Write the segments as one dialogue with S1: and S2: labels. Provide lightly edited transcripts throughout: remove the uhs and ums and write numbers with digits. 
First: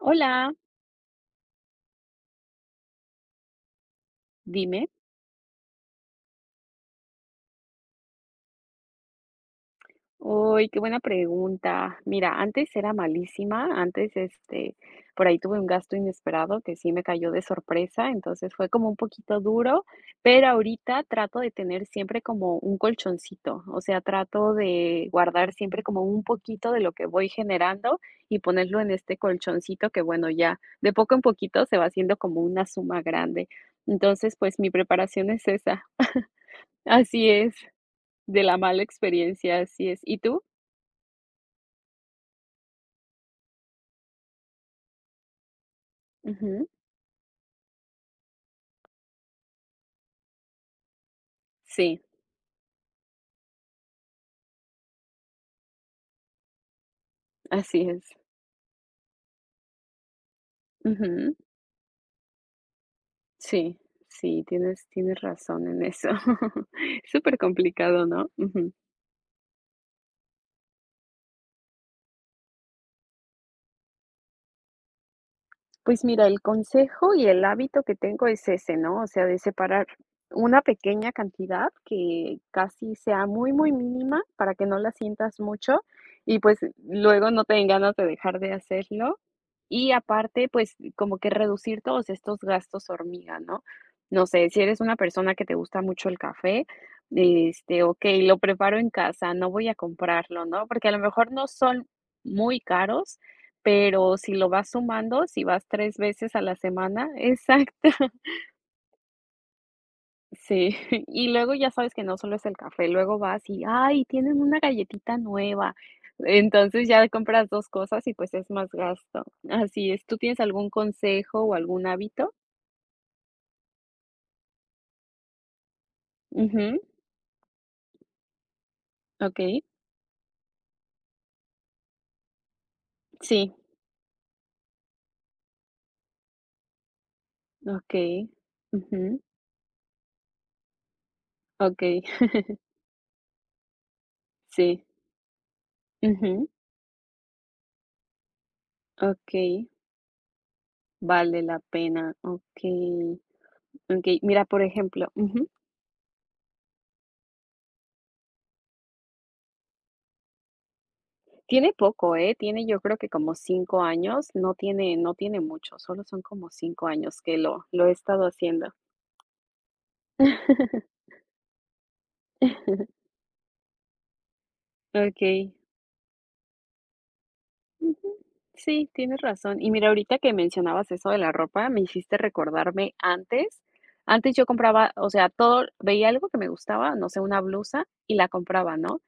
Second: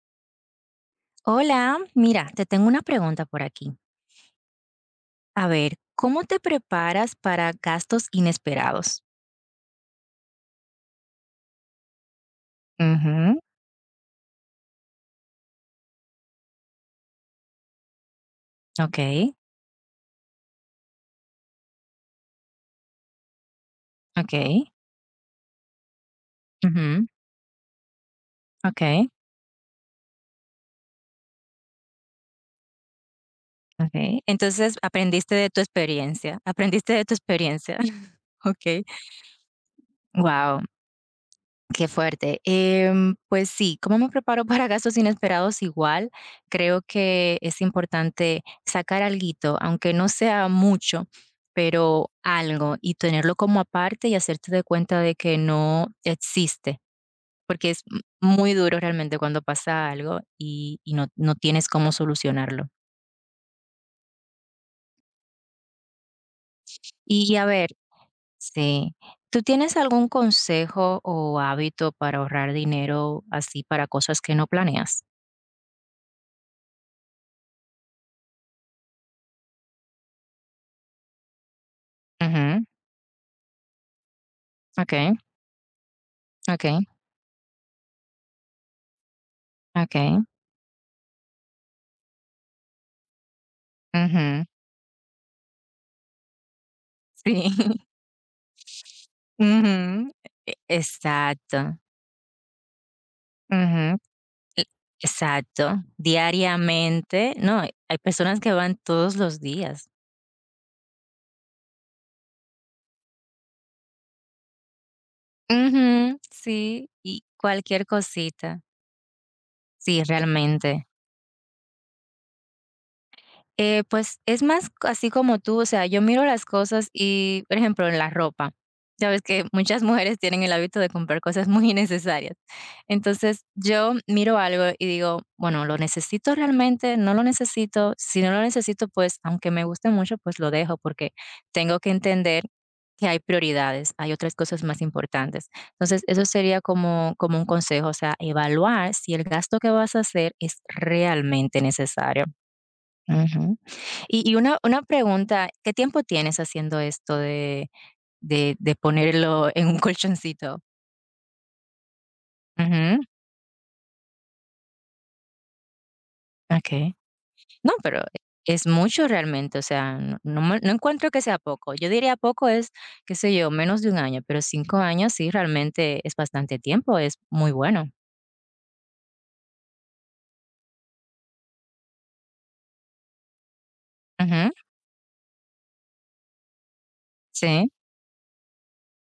S1: Hola,
S2: Hola, mira, te tengo una pregunta por aquí.
S1: dime.
S2: A ver, ¿cómo te preparas para gastos inesperados?
S1: Uy, qué buena pregunta. Mira, antes era
S2: Ujú,
S1: malísima, antes, por ahí tuve un gasto inesperado que sí me cayó de sorpresa, entonces fue como un
S2: okey,
S1: poquito duro, pero ahorita trato de tener siempre como un colchoncito, o sea, trato
S2: okey,
S1: de guardar siempre como un poquito de lo
S2: ujú,
S1: que voy generando y ponerlo en
S2: okey,
S1: este colchoncito que bueno, ya de poco en poquito se va haciendo como una suma grande.
S2: okey.
S1: Entonces, pues mi
S2: Entonces,
S1: preparación
S2: aprendiste
S1: es
S2: de tu
S1: esa.
S2: experiencia,
S1: Así es. De la mala
S2: okey.
S1: experiencia, así es. ¿Y tú?
S2: Wow. Qué fuerte. Pues sí, ¿cómo me preparo para gastos inesperados? Igual,
S1: Ujú.
S2: creo que es importante sacar alguito, aunque no sea mucho,
S1: Sí,
S2: pero algo y tenerlo como aparte y hacerte de cuenta de que no existe, porque
S1: así
S2: es
S1: es.
S2: muy duro realmente cuando pasa algo y, y no,
S1: Ujú.
S2: no tienes cómo solucionarlo.
S1: Sí, sí, tienes razón en eso. Súper
S2: Y a ver,
S1: complicado, ¿no? Ujú.
S2: sí, ¿tú tienes algún consejo o hábito para ahorrar dinero así para cosas que no planeas?
S1: Pues mira, el consejo y el hábito que tengo es ese, ¿no? O sea, de separar una pequeña cantidad que
S2: Ujú,
S1: casi sea muy, muy mínima para que no la
S2: ok.
S1: sientas mucho y pues
S2: Okay,
S1: luego no te den ganas de dejar de hacerlo. Y
S2: okay,
S1: aparte, pues como que reducir todos estos gastos hormiga, ¿no? No
S2: ujú.
S1: sé, si eres una persona que te gusta mucho el café,
S2: Sí.
S1: ok, lo preparo en casa, no voy a
S2: Ujú.
S1: comprarlo, ¿no? Porque a lo mejor no
S2: Exacto.
S1: son muy caros,
S2: Ujú.
S1: pero si lo
S2: E
S1: vas sumando, si vas
S2: exacto.
S1: 3 veces a la semana,
S2: Diariamente. No,
S1: exacto.
S2: hay personas que van todos los días.
S1: Sí. Y luego ya sabes que no solo es el café, luego vas y, ay, tienen una galletita nueva.
S2: Ujú.
S1: Entonces
S2: Sí,
S1: ya
S2: y
S1: compras 2
S2: cualquier
S1: cosas y pues es
S2: cosita.
S1: más gasto. Así
S2: Sí,
S1: es. ¿Tú tienes algún
S2: realmente.
S1: consejo o algún hábito?
S2: Pues, es más así como tú, o sea, yo miro las
S1: Ujú,
S2: cosas y, por ejemplo, en la ropa. Ya ves que
S1: okey.
S2: muchas mujeres tienen el hábito de comprar cosas muy innecesarias. Entonces,
S1: Sí,
S2: yo miro algo y digo: "Bueno, ¿lo necesito realmente? ¿No lo necesito?".
S1: okey.
S2: Si no lo necesito, pues,
S1: Ujú,
S2: aunque me guste mucho, pues, lo dejo, porque tengo que
S1: okey.
S2: entender que hay prioridades, hay otras cosas más
S1: Sí.
S2: importantes. Entonces, eso
S1: Ujú,
S2: sería como un consejo, o sea, evaluar si el gasto
S1: okey.
S2: que vas a hacer es
S1: Vale la
S2: realmente
S1: pena,
S2: necesario.
S1: okey.
S2: Ujú.
S1: Okey,
S2: Y
S1: mira,
S2: una
S1: por ejemplo
S2: pregunta,
S1: ujú.
S2: ¿qué tiempo tienes haciendo esto de ponerlo en un colchoncito?
S1: Tiene poco, ¿eh? Tiene, yo creo
S2: Ujú,
S1: que como 5 años, no tiene, no tiene mucho, solo son como 5
S2: okey.
S1: años que lo
S2: No,
S1: lo he
S2: pero
S1: estado
S2: es
S1: haciendo.
S2: mucho realmente, o sea, no encuentro que sea poco. Yo diría poco es, qué sé yo, menos de 1 año, pero 5 años sí,
S1: Okey.
S2: realmente es bastante tiempo, es muy bueno.
S1: Ujú. Sí, tienes razón. Y mira, ahorita que mencionabas eso de la ropa, me hiciste recordarme antes. Antes yo
S2: Ujú,
S1: compraba, o sea, todo veía algo que me gustaba, no sé, una
S2: sí,
S1: blusa y la compraba, ¿no?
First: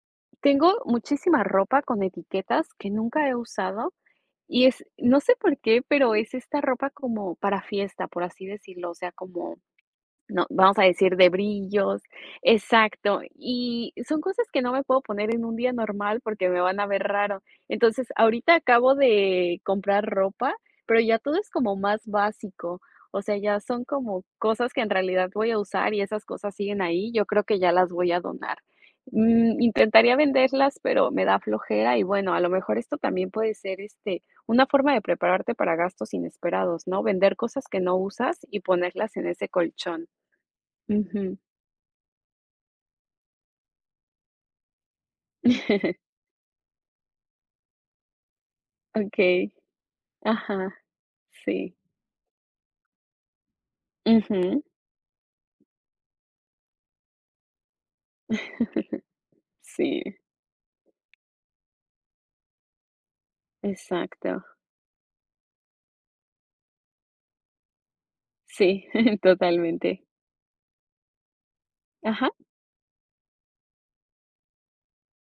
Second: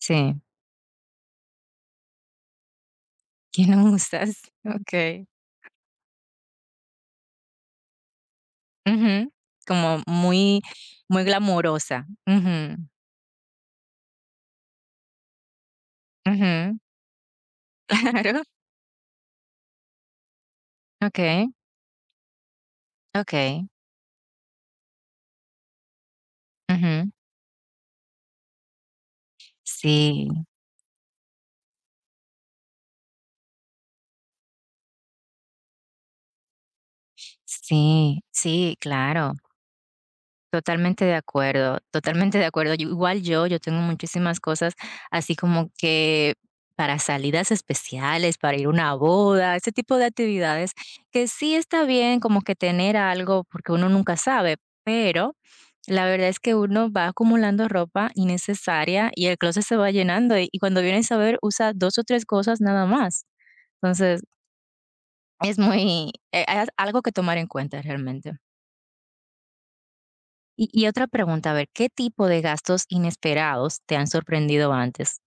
S2: sí.
S1: Tengo muchísima ropa con etiquetas que nunca he
S2: ¿Qué
S1: usado.
S2: no usas?
S1: Y es, no
S2: Okey.
S1: sé por qué, pero es esta ropa como para fiesta, por así decirlo, o sea,
S2: Ujú,
S1: como
S2: como
S1: no,
S2: muy
S1: vamos a decir,
S2: muy
S1: de brillos,
S2: glamorosa. Ujú,
S1: exacto. Y son cosas que no me puedo poner en un día normal porque me
S2: ujú,
S1: van a ver raro. Entonces,
S2: claro.
S1: ahorita acabo de comprar ropa, pero ya todo es
S2: Okey,
S1: como más básico. O sea, ya
S2: okey.
S1: son como cosas que en realidad voy a usar y esas cosas siguen ahí.
S2: Ujú.
S1: Yo creo que ya las voy a donar. Intentaría
S2: Sí,
S1: venderlas, pero me da flojera y bueno, a lo mejor esto también puede ser una forma de prepararte para gastos inesperados, ¿no? Vender cosas que no
S2: sí,
S1: usas y
S2: sí,
S1: ponerlas en
S2: claro,
S1: ese colchón.
S2: totalmente de
S1: Ujú.
S2: acuerdo, totalmente de acuerdo. Yo igual, yo tengo muchísimas cosas así como que para salidas especiales, para ir a una
S1: Okey.
S2: boda, ese tipo de actividades,
S1: Ajá,
S2: que sí
S1: sí.
S2: está bien como que tener algo, porque uno nunca sabe,
S1: Ujú.
S2: pero la verdad es que uno va acumulando ropa innecesaria y el closet se va
S1: Sí,
S2: llenando, y cuando vienes a ver, usa 2 o 3 cosas nada más. Entonces
S1: exacto.
S2: es muy es algo que tomar en cuenta realmente.
S1: Sí, totalmente.
S2: Y otra pregunta, a ver, ¿qué tipo
S1: Ajá.
S2: de gastos inesperados te han sorprendido antes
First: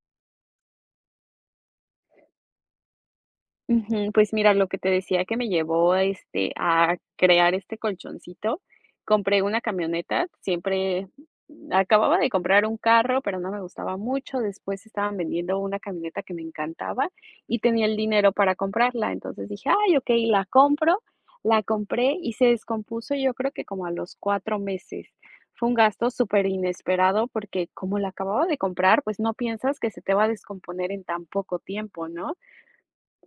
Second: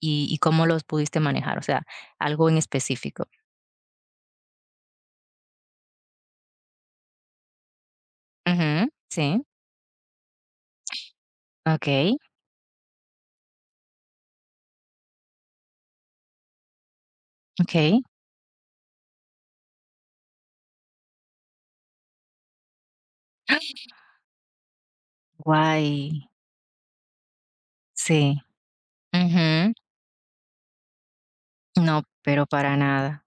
S2: y cómo los pudiste manejar? O sea, algo en específico.
S1: Ujú, pues mira, lo que te decía que me llevó, a crear este colchoncito,
S2: Ujú,
S1: compré
S2: sí,
S1: una camioneta, siempre
S2: okey,
S1: acababa de comprar un carro, pero no me gustaba mucho, después estaban vendiendo una camioneta que me encantaba y tenía el
S2: okey.
S1: dinero para comprarla, entonces dije: "Ay, okey, la compro", la compré y se descompuso, yo creo que como a los 4 meses. Fue un
S2: Guay,
S1: gasto súper inesperado porque como la
S2: sí,
S1: acababa de comprar, pues no
S2: ujú.
S1: piensas que se te va a descomponer en tan poco
S2: No,
S1: tiempo, ¿no?
S2: pero para nada.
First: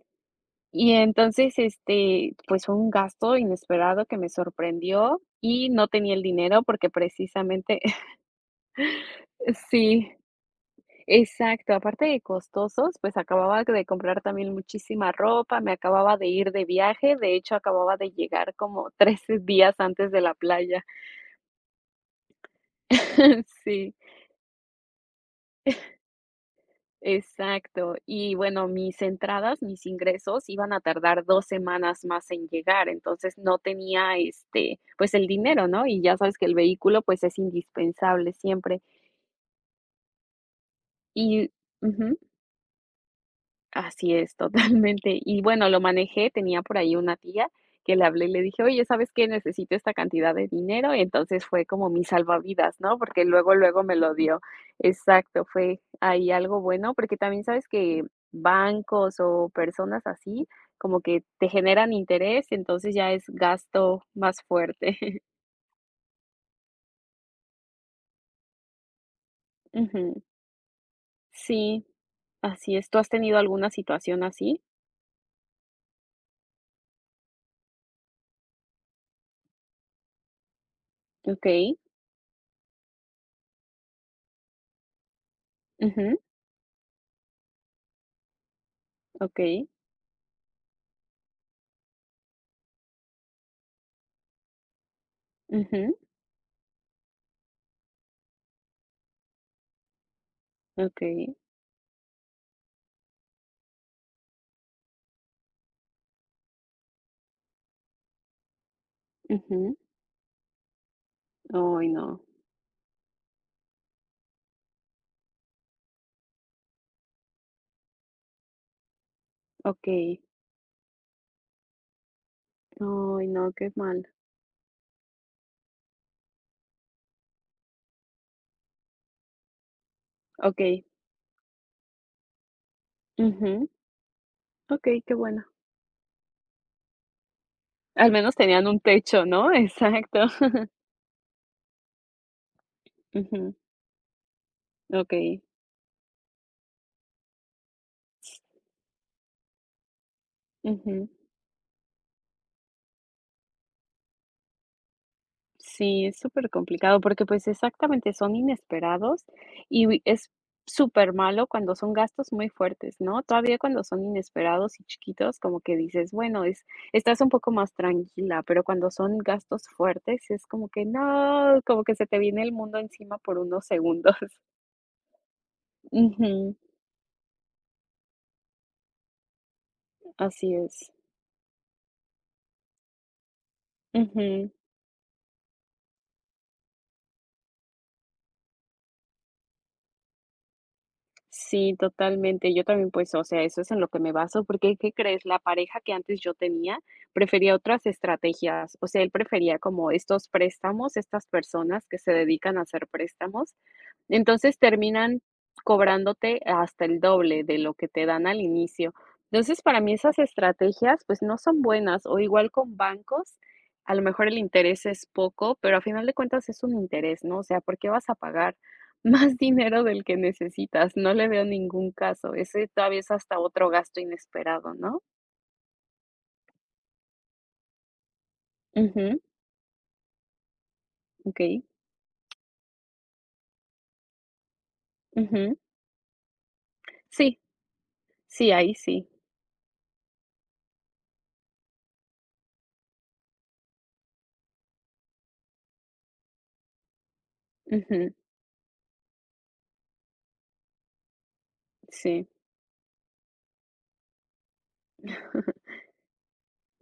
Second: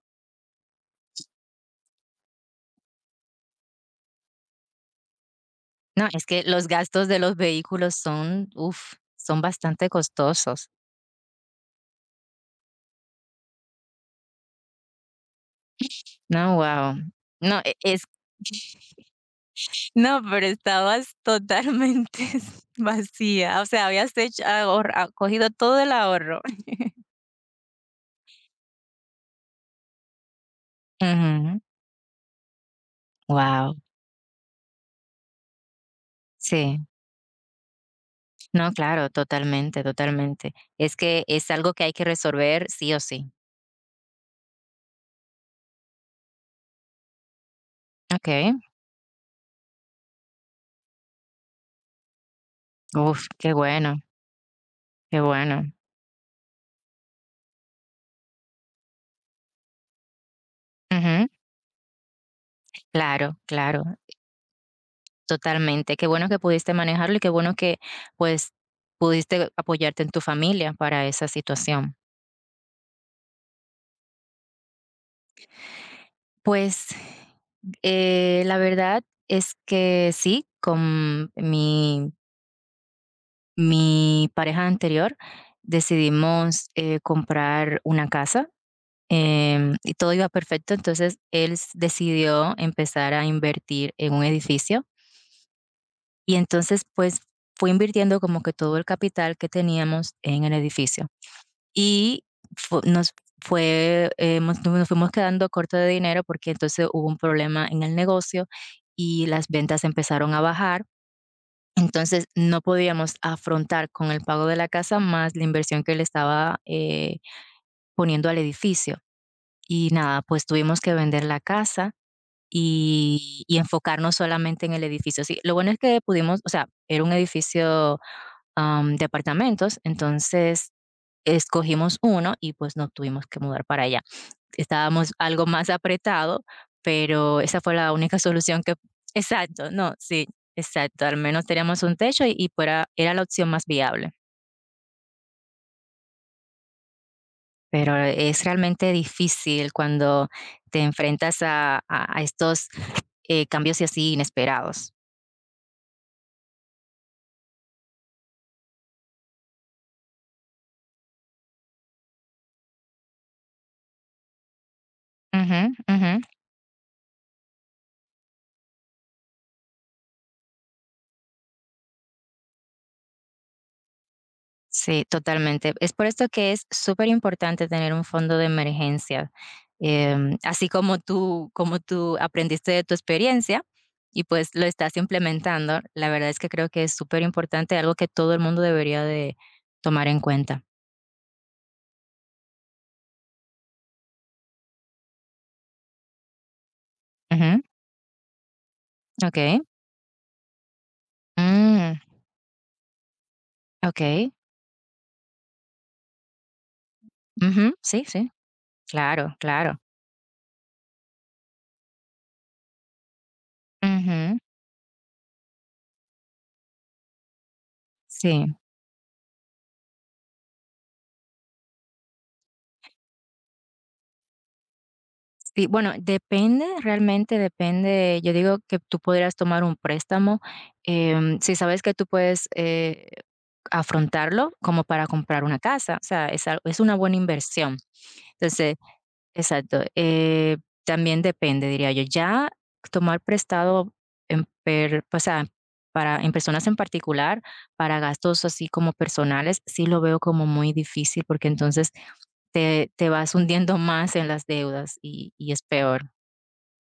S1: Y entonces, pues fue un gasto inesperado que me sorprendió y no
S2: No,
S1: tenía el
S2: es que
S1: dinero
S2: los
S1: porque
S2: gastos de los
S1: precisamente
S2: vehículos son, uff son bastante
S1: sí,
S2: costosos.
S1: exacto, aparte de costosos, pues acababa de comprar también muchísima ropa, me acababa de ir
S2: No,
S1: de
S2: guau.
S1: viaje, de hecho
S2: No,
S1: acababa
S2: es
S1: de llegar como 13 días antes de
S2: No,
S1: la
S2: pero
S1: playa.
S2: estabas totalmente vacía, o sea,
S1: Sí.
S2: habías hecho ahor ah, cogido todo el ahorro.
S1: Exacto. Y bueno, mis entradas, mis ingresos iban a tardar 2
S2: Wow,
S1: semanas más en llegar, entonces no tenía, pues el dinero, ¿no? Y ya sabes que el
S2: sí.
S1: vehículo, pues es indispensable
S2: No,
S1: siempre.
S2: claro, totalmente, totalmente. Es que
S1: Y
S2: es algo que hay que
S1: ujú.
S2: resolver sí o sí.
S1: Así es, totalmente. Y bueno, lo manejé, tenía por ahí una tía que le hablé y le
S2: Okey.
S1: dije: "Oye, ¿sabes qué? Necesito esta cantidad de dinero". Y entonces fue como mi salvavidas, ¿no? Porque
S2: Uf,
S1: luego,
S2: qué
S1: luego me
S2: bueno,
S1: lo dio.
S2: qué
S1: Exacto,
S2: bueno.
S1: fue ahí algo bueno, porque también sabes que bancos o personas así, como que
S2: Ujú.
S1: te generan interés, entonces ya es
S2: Claro, claro,
S1: gasto más fuerte.
S2: totalmente. Qué bueno que pudiste manejarlo y qué bueno que, pues, pudiste apoyarte en
S1: Ujú.
S2: tu familia para esa
S1: Sí,
S2: situación.
S1: así es. ¿Tú has tenido alguna situación así?
S2: Pues, la verdad es que sí, con
S1: Okey.
S2: mi pareja anterior
S1: Ujú.
S2: decidimos, comprar una casa,
S1: Okey.
S2: y todo iba perfecto, entonces él s decidió empezar a invertir en un edificio,
S1: Ujú.
S2: y entonces, pues, fue invirtiendo como que todo el capital que teníamos en el edificio.
S1: Okey.
S2: Y fu nos fue, nos fuimos quedando corto de dinero porque entonces hubo un problema en el negocio y las
S1: Ujú.
S2: ventas empezaron a bajar.
S1: Ay, no.
S2: Entonces, no podíamos afrontar con el pago de la casa más la inversión que le estaba, poniendo al edificio. Y
S1: Okey.
S2: nada, pues tuvimos que vender la casa
S1: Ay,
S2: y
S1: no,
S2: y
S1: qué mal.
S2: enfocarnos solamente en el edificio. Sí, lo bueno es que pudimos, o sea, era un edificio departamentos, entonces
S1: Okey.
S2: escogimos uno y pues nos tuvimos que mudar
S1: Ujú.
S2: para allá.
S1: Okey, qué
S2: Estábamos
S1: bueno.
S2: algo más apretado, pero esa fue la
S1: Al
S2: única
S1: menos
S2: solución
S1: tenían
S2: que
S1: un techo, ¿no?
S2: exacto, no,
S1: Exacto.
S2: sí, exacto, al menos teníamos un techo y, era la opción
S1: Ujú.
S2: más viable.
S1: Okey.
S2: Pero es realmente difícil cuando te
S1: Ujú.
S2: enfrentas a, a estos cambios y así inesperados.
S1: Sí, es súper complicado porque, pues, exactamente, son inesperados y wi es súper malo cuando son gastos muy fuertes, ¿no? Todavía cuando son inesperados y chiquitos, como
S2: Ujú,
S1: que dices:
S2: ujú.
S1: "Bueno, es estás un poco más tranquila", pero cuando son gastos fuertes, es como que no, como que se te viene el mundo encima por unos segundos.
S2: Sí, totalmente. Es por esto que
S1: Ujú,
S2: es súper importante tener un fondo de emergencia,
S1: así
S2: así
S1: es.
S2: como tú aprendiste de tu experiencia y,
S1: Ujú.
S2: pues, lo estás implementando. La verdad es que creo que es súper importante, algo que todo el mundo debería de tomar en cuenta.
S1: Sí, totalmente. Yo también, pues, o sea, eso es en lo que me baso, porque, ¿qué crees? La pareja que antes yo tenía
S2: Ujú,
S1: prefería otras estrategias. O sea, él prefería
S2: okey.
S1: como estos préstamos, estas personas
S2: Mm,
S1: que se dedican a hacer préstamos.
S2: okey.
S1: Entonces, terminan cobrándote hasta el doble de lo
S2: Ujú,
S1: que
S2: sí,
S1: te dan
S2: sí.
S1: al inicio.
S2: Claro,
S1: Entonces, para
S2: claro.
S1: mí esas estrategias, pues, no son buenas, o igual con bancos, a lo mejor el
S2: Ujú,
S1: interés es poco, pero a final de cuentas es un interés, ¿no? O sea, ¿por qué vas a
S2: sí.
S1: pagar más dinero del que necesitas? No le veo ningún caso. Ese todavía es hasta otro gasto inesperado, ¿no?
S2: Sí, bueno, depende, realmente depende. Yo digo que tú
S1: Ujú,
S2: podrías tomar un préstamo, si
S1: okey.
S2: sabes que tú puedes, afrontarlo como para comprar
S1: Ujú.
S2: una casa, o sea, es una buena
S1: Sí,
S2: inversión.
S1: sí, ahí
S2: Entonces
S1: sí.
S2: exacto, también depende, diría yo. Ya tomar prestado en per o sea, para en personas en particular, para
S1: Ujú,
S2: gastos así como personales, sí lo veo como muy difícil, porque entonces
S1: sí.
S2: te vas hundiendo más en las deudas y es peor.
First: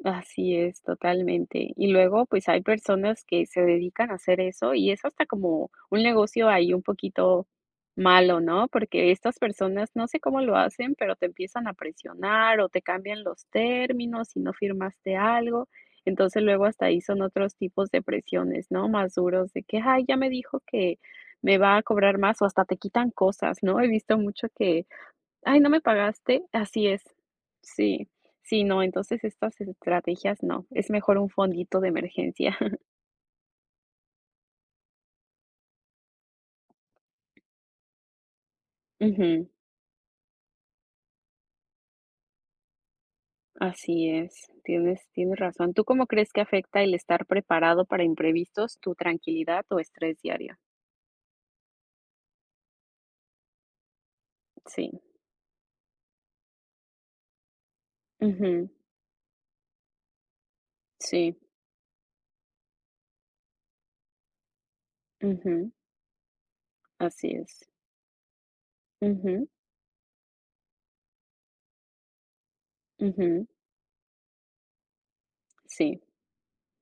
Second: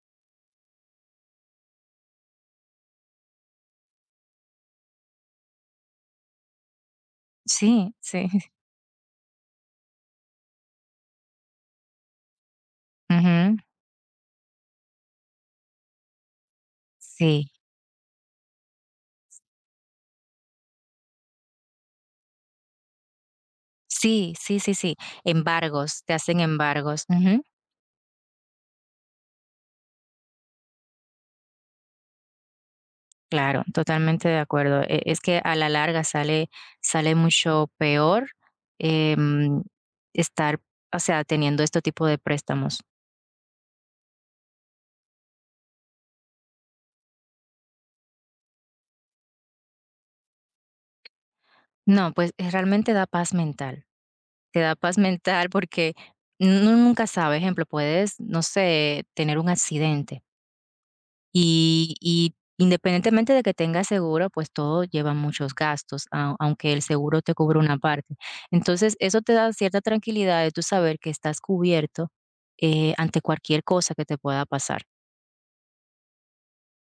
S1: Así es, totalmente. Y luego, pues hay personas que se dedican a hacer eso y es hasta como un negocio ahí un poquito
S2: Sí, sí.
S1: malo, ¿no? Porque estas personas, no sé cómo lo hacen, pero te empiezan a presionar o te cambian los
S2: Ujú.
S1: términos si no firmaste algo. Entonces luego hasta ahí son
S2: Sí.
S1: otros tipos de presiones, ¿no? Más duros de que, ay, ya me dijo que me va a cobrar más o hasta te quitan cosas, ¿no? He visto
S2: Sí,
S1: mucho
S2: sí, sí,
S1: que
S2: sí.
S1: ay, ¿no me
S2: Embargos, te hacen
S1: pagaste? Así es.
S2: embargos. Ujú.
S1: Sí, sí, no, entonces estas estrategias no, es mejor un fondito de emergencia.
S2: Claro, totalmente de acuerdo. Es que a la larga sale sale mucho peor,
S1: Ujú,
S2: em, estar, o sea, teniendo este tipo de préstamos.
S1: así es, tienes razón. ¿Tú cómo crees que afecta el estar preparado para imprevistos, tu tranquilidad o estrés diario?
S2: No, pues, realmente da paz mental. Te da
S1: Sí,
S2: paz mental porque uno nunca sabes, ejemplo, puedes, no
S1: ujú,
S2: sé, tener un accidente.
S1: sí,
S2: Y independientemente de que tengas seguro, pues todo lleva muchos
S1: ujú,
S2: gastos, a aunque el seguro
S1: así
S2: te cubre
S1: es.
S2: una parte. Entonces, eso te
S1: Ujú,
S2: da cierta tranquilidad de tú saber que estás cubierto, ante
S1: ujú,
S2: cualquier cosa que te pueda pasar,
S1: sí,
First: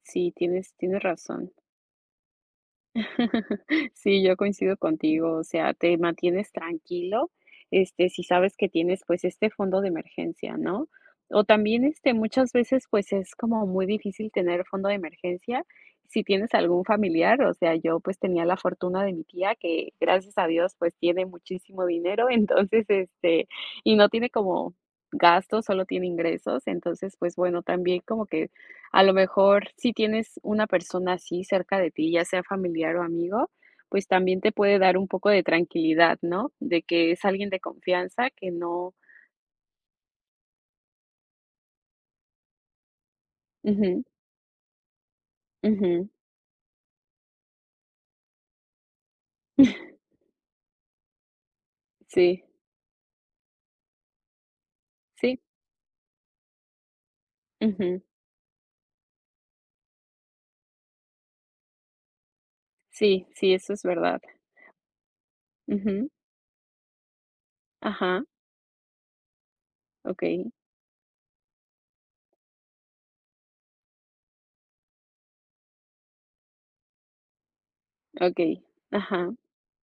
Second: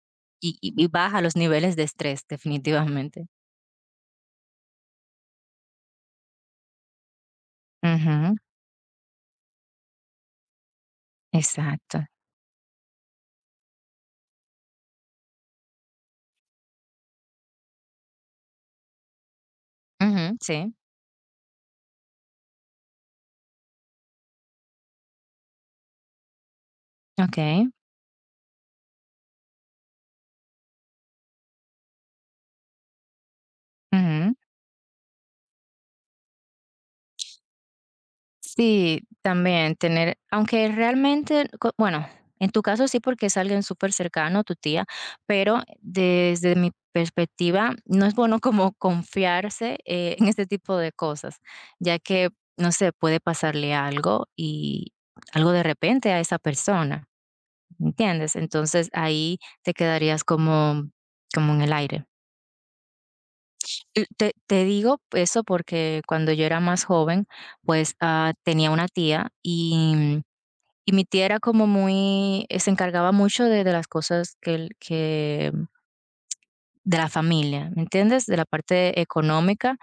S1: sí,
S2: y
S1: tienes,
S2: y y
S1: tienes
S2: baja los
S1: razón.
S2: niveles de estrés, definitivamente.
S1: Sí, yo coincido contigo, o sea, te mantienes tranquilo, si
S2: Ujú,
S1: sabes que tienes, pues, este fondo de emergencia, ¿no? O también,
S2: exacto.
S1: muchas veces, pues, es como muy difícil tener fondo de emergencia si tienes algún familiar, o sea, yo, pues, tenía la fortuna de mi tía que, gracias
S2: Ujú,
S1: a Dios,
S2: sí,
S1: pues, tiene muchísimo dinero, entonces, y no tiene como gastos, solo tiene ingresos, entonces, pues, bueno,
S2: okey,
S1: también como que a lo mejor, si tienes una persona así cerca de ti, ya sea familiar o amigo, pues
S2: ujú.
S1: también te puede dar un poco de tranquilidad, ¿no? De que es alguien de confianza que no
S2: Sí, también tener, aunque realmente, bueno, en tu caso sí porque es alguien súper
S1: ujú,
S2: cercano, tu tía, pero
S1: ujú.
S2: desde mi perspectiva no es bueno como confiarse en este tipo de cosas, ya que,
S1: Sí,
S2: no sé, puede pasarle algo
S1: sí,
S2: de repente a esa persona,
S1: ujú.
S2: ¿entiendes? Entonces ahí te quedarías como, como en el aire.
S1: Sí, sí, eso es
S2: Y
S1: verdad.
S2: te, digo eso porque
S1: Ujú.
S2: cuando yo era más joven, pues
S1: Ajá,
S2: ah, tenía una tía y
S1: okey,
S2: y mi tía era como muy, se encargaba mucho de las cosas que el que de la familia, ¿me entiendes? De la
S1: okey.
S2: parte
S1: Ajá,
S2: económica,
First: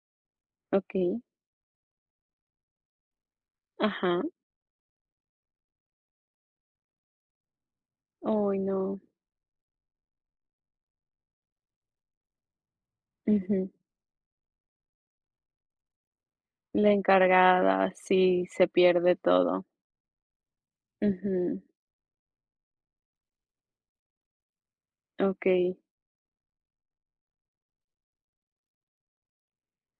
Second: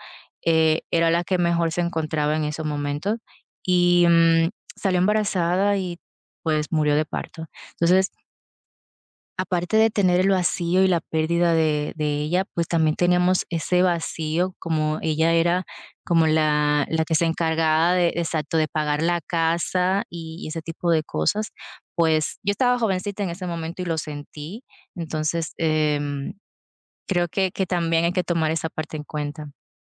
S2: era
S1: okey.
S2: la que mejor se encontraba en esos momentos, y,
S1: Ajá.
S2: mm, salió embarazada y, pues, murió de parto. Entonces
S1: Ay, no.
S2: aparte de tener el vacío y la pérdida de ella, pues, también teníamos
S1: Ujú.
S2: ese vacío, como ella era como
S1: La
S2: la que se
S1: encargada,
S2: encargaba de
S1: sí,
S2: exacto,
S1: se
S2: de pagar
S1: pierde
S2: la
S1: todo.
S2: casa y ese tipo de cosas.
S1: Ujú,
S2: Pues, yo estaba jovencita en ese momento y lo sentí. Entonces,
S1: okey.
S2: creo que también hay que tomar esa parte en cuenta.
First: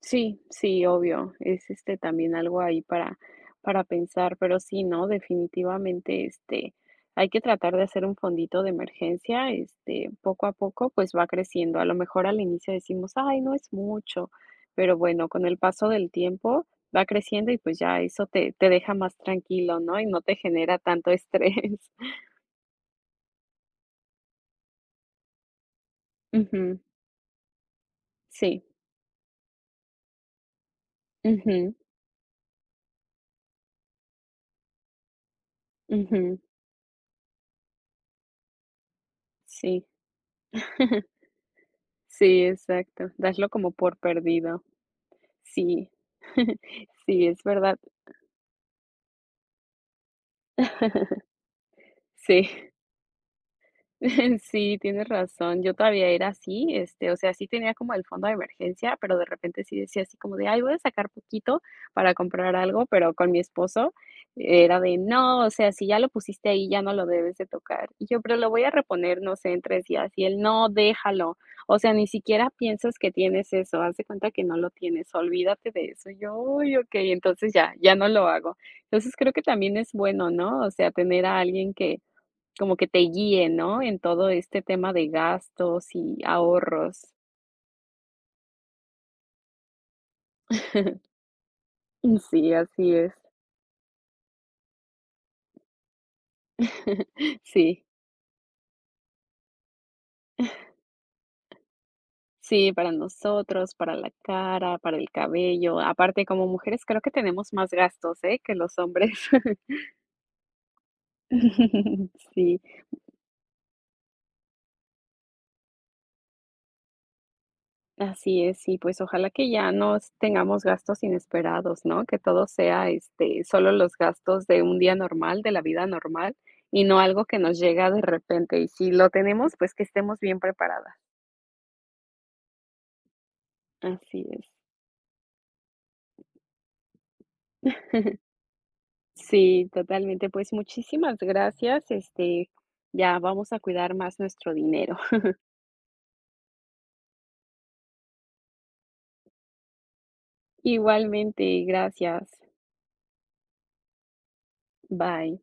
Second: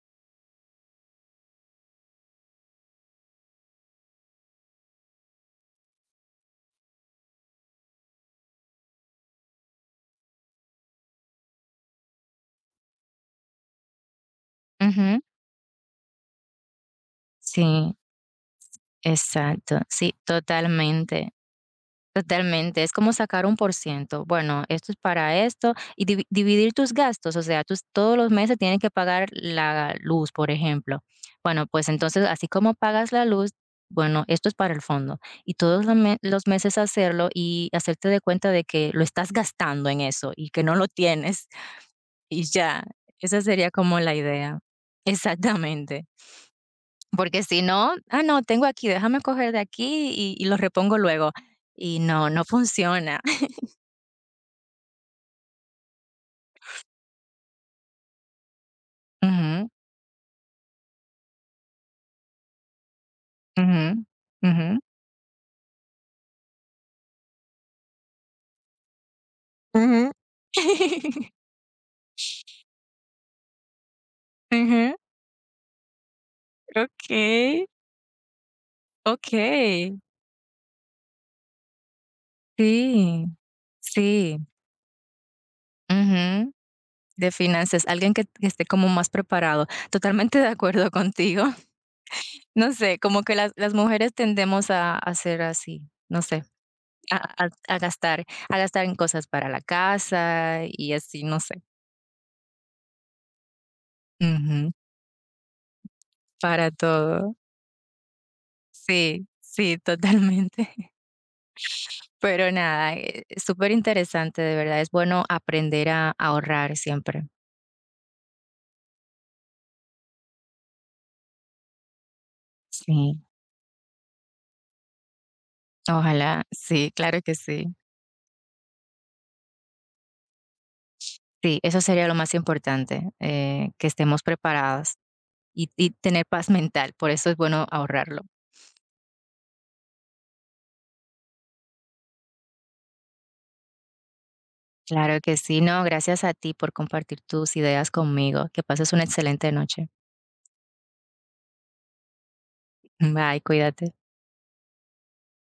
S1: Sí, sí, obvio. Es, también algo ahí para pensar, pero sí, ¿no? Definitivamente, hay que tratar de hacer un fondito de emergencia, poco a poco, pues, va creciendo. A lo mejor al inicio decimos: "Ay, no es mucho", pero
S2: Ujú.
S1: bueno, con el paso del tiempo va creciendo y, pues,
S2: Sí,
S1: ya eso te deja más tranquilo,
S2: exacto.
S1: ¿no? Y
S2: Sí,
S1: no te genera tanto
S2: totalmente.
S1: estrés.
S2: Totalmente, es como sacar un por ciento. Bueno, esto es para esto y dividir
S1: Ujú.
S2: tus gastos, o sea, tú todos los meses
S1: Sí.
S2: tienes que pagar la luz, por ejemplo. Bueno,
S1: Ujú,
S2: pues entonces, así como pagas la luz, bueno, esto es para el fondo y todos los,
S1: ujú.
S2: los meses hacerlo y hacerte de cuenta de que lo estás
S1: Sí.
S2: gastando en eso y que no lo tienes
S1: Sí,
S2: y ya,
S1: exacto.
S2: esa
S1: Darlo como
S2: sería
S1: por
S2: como la idea.
S1: perdido. Sí,
S2: Exactamente.
S1: sí, es
S2: Porque si
S1: verdad.
S2: no, ah, no, tengo aquí, déjame coger de aquí y lo repongo luego. Y no, no
S1: Sí,
S2: funciona.
S1: sí, tienes razón. Yo todavía era así, o sea, sí tenía como el fondo de emergencia, pero de repente
S2: Ujú,
S1: sí decía así como de, ay, voy a sacar poquito para comprar algo, pero con mi esposo
S2: ujú, ujú.
S1: era de, no, o sea, si ya lo pusiste ahí, ya no lo debes de tocar. Y yo, pero lo voy a reponer, no sé, en 3 días.
S2: Ujú.
S1: Y él, no, déjalo. O sea, ni siquiera piensas que tienes eso, haz de cuenta que no lo
S2: Ujú.
S1: tienes, olvídate de eso. Y yo, uy, ok, entonces
S2: Okey,
S1: ya, ya no lo hago. Entonces creo que también es
S2: okey.
S1: bueno, ¿no? O sea, tener a alguien que como que te
S2: Sí,
S1: guíe, ¿no? En todo
S2: sí.
S1: este tema de gastos y
S2: Ujú.
S1: ahorros.
S2: De finanzas, alguien que esté como más preparado. Totalmente de acuerdo contigo.
S1: Sí,
S2: No
S1: así
S2: sé,
S1: es.
S2: como que las mujeres tendemos a ser así, no sé, a a a
S1: Sí,
S2: gastar a gastar en cosas para la casa y así, no sé.
S1: sí, para nosotros, para la
S2: Ujú.
S1: cara, para el cabello. Aparte, como
S2: Para
S1: mujeres creo que
S2: todo.
S1: tenemos más gastos, ¿eh? Que los hombres.
S2: Sí, sí, totalmente. Pero
S1: Sí.
S2: nada, súper interesante, de verdad. Es bueno aprender a ahorrar siempre.
S1: Así es, y pues ojalá que ya no s- tengamos gastos inesperados, ¿no? Que todo sea,
S2: Sí,
S1: solo los gastos de un día normal, de la vida normal,
S2: ojalá,
S1: y
S2: sí,
S1: no
S2: claro
S1: algo
S2: que
S1: que nos
S2: sí.
S1: llega de repente. Y si lo tenemos, pues que estemos bien preparadas.
S2: Sí, eso sería lo más importante, que estemos
S1: Así es.
S2: preparadas y tener paz mental. Por eso es bueno ahorrarlo.
S1: Sí, totalmente. Pues muchísimas gracias. Ya vamos a cuidar más nuestro dinero.
S2: Claro que sí, no, gracias a ti por compartir tus ideas conmigo. Que pases una excelente noche.
S1: Igualmente, gracias.
S2: Bye, cuídate.
S1: Bye.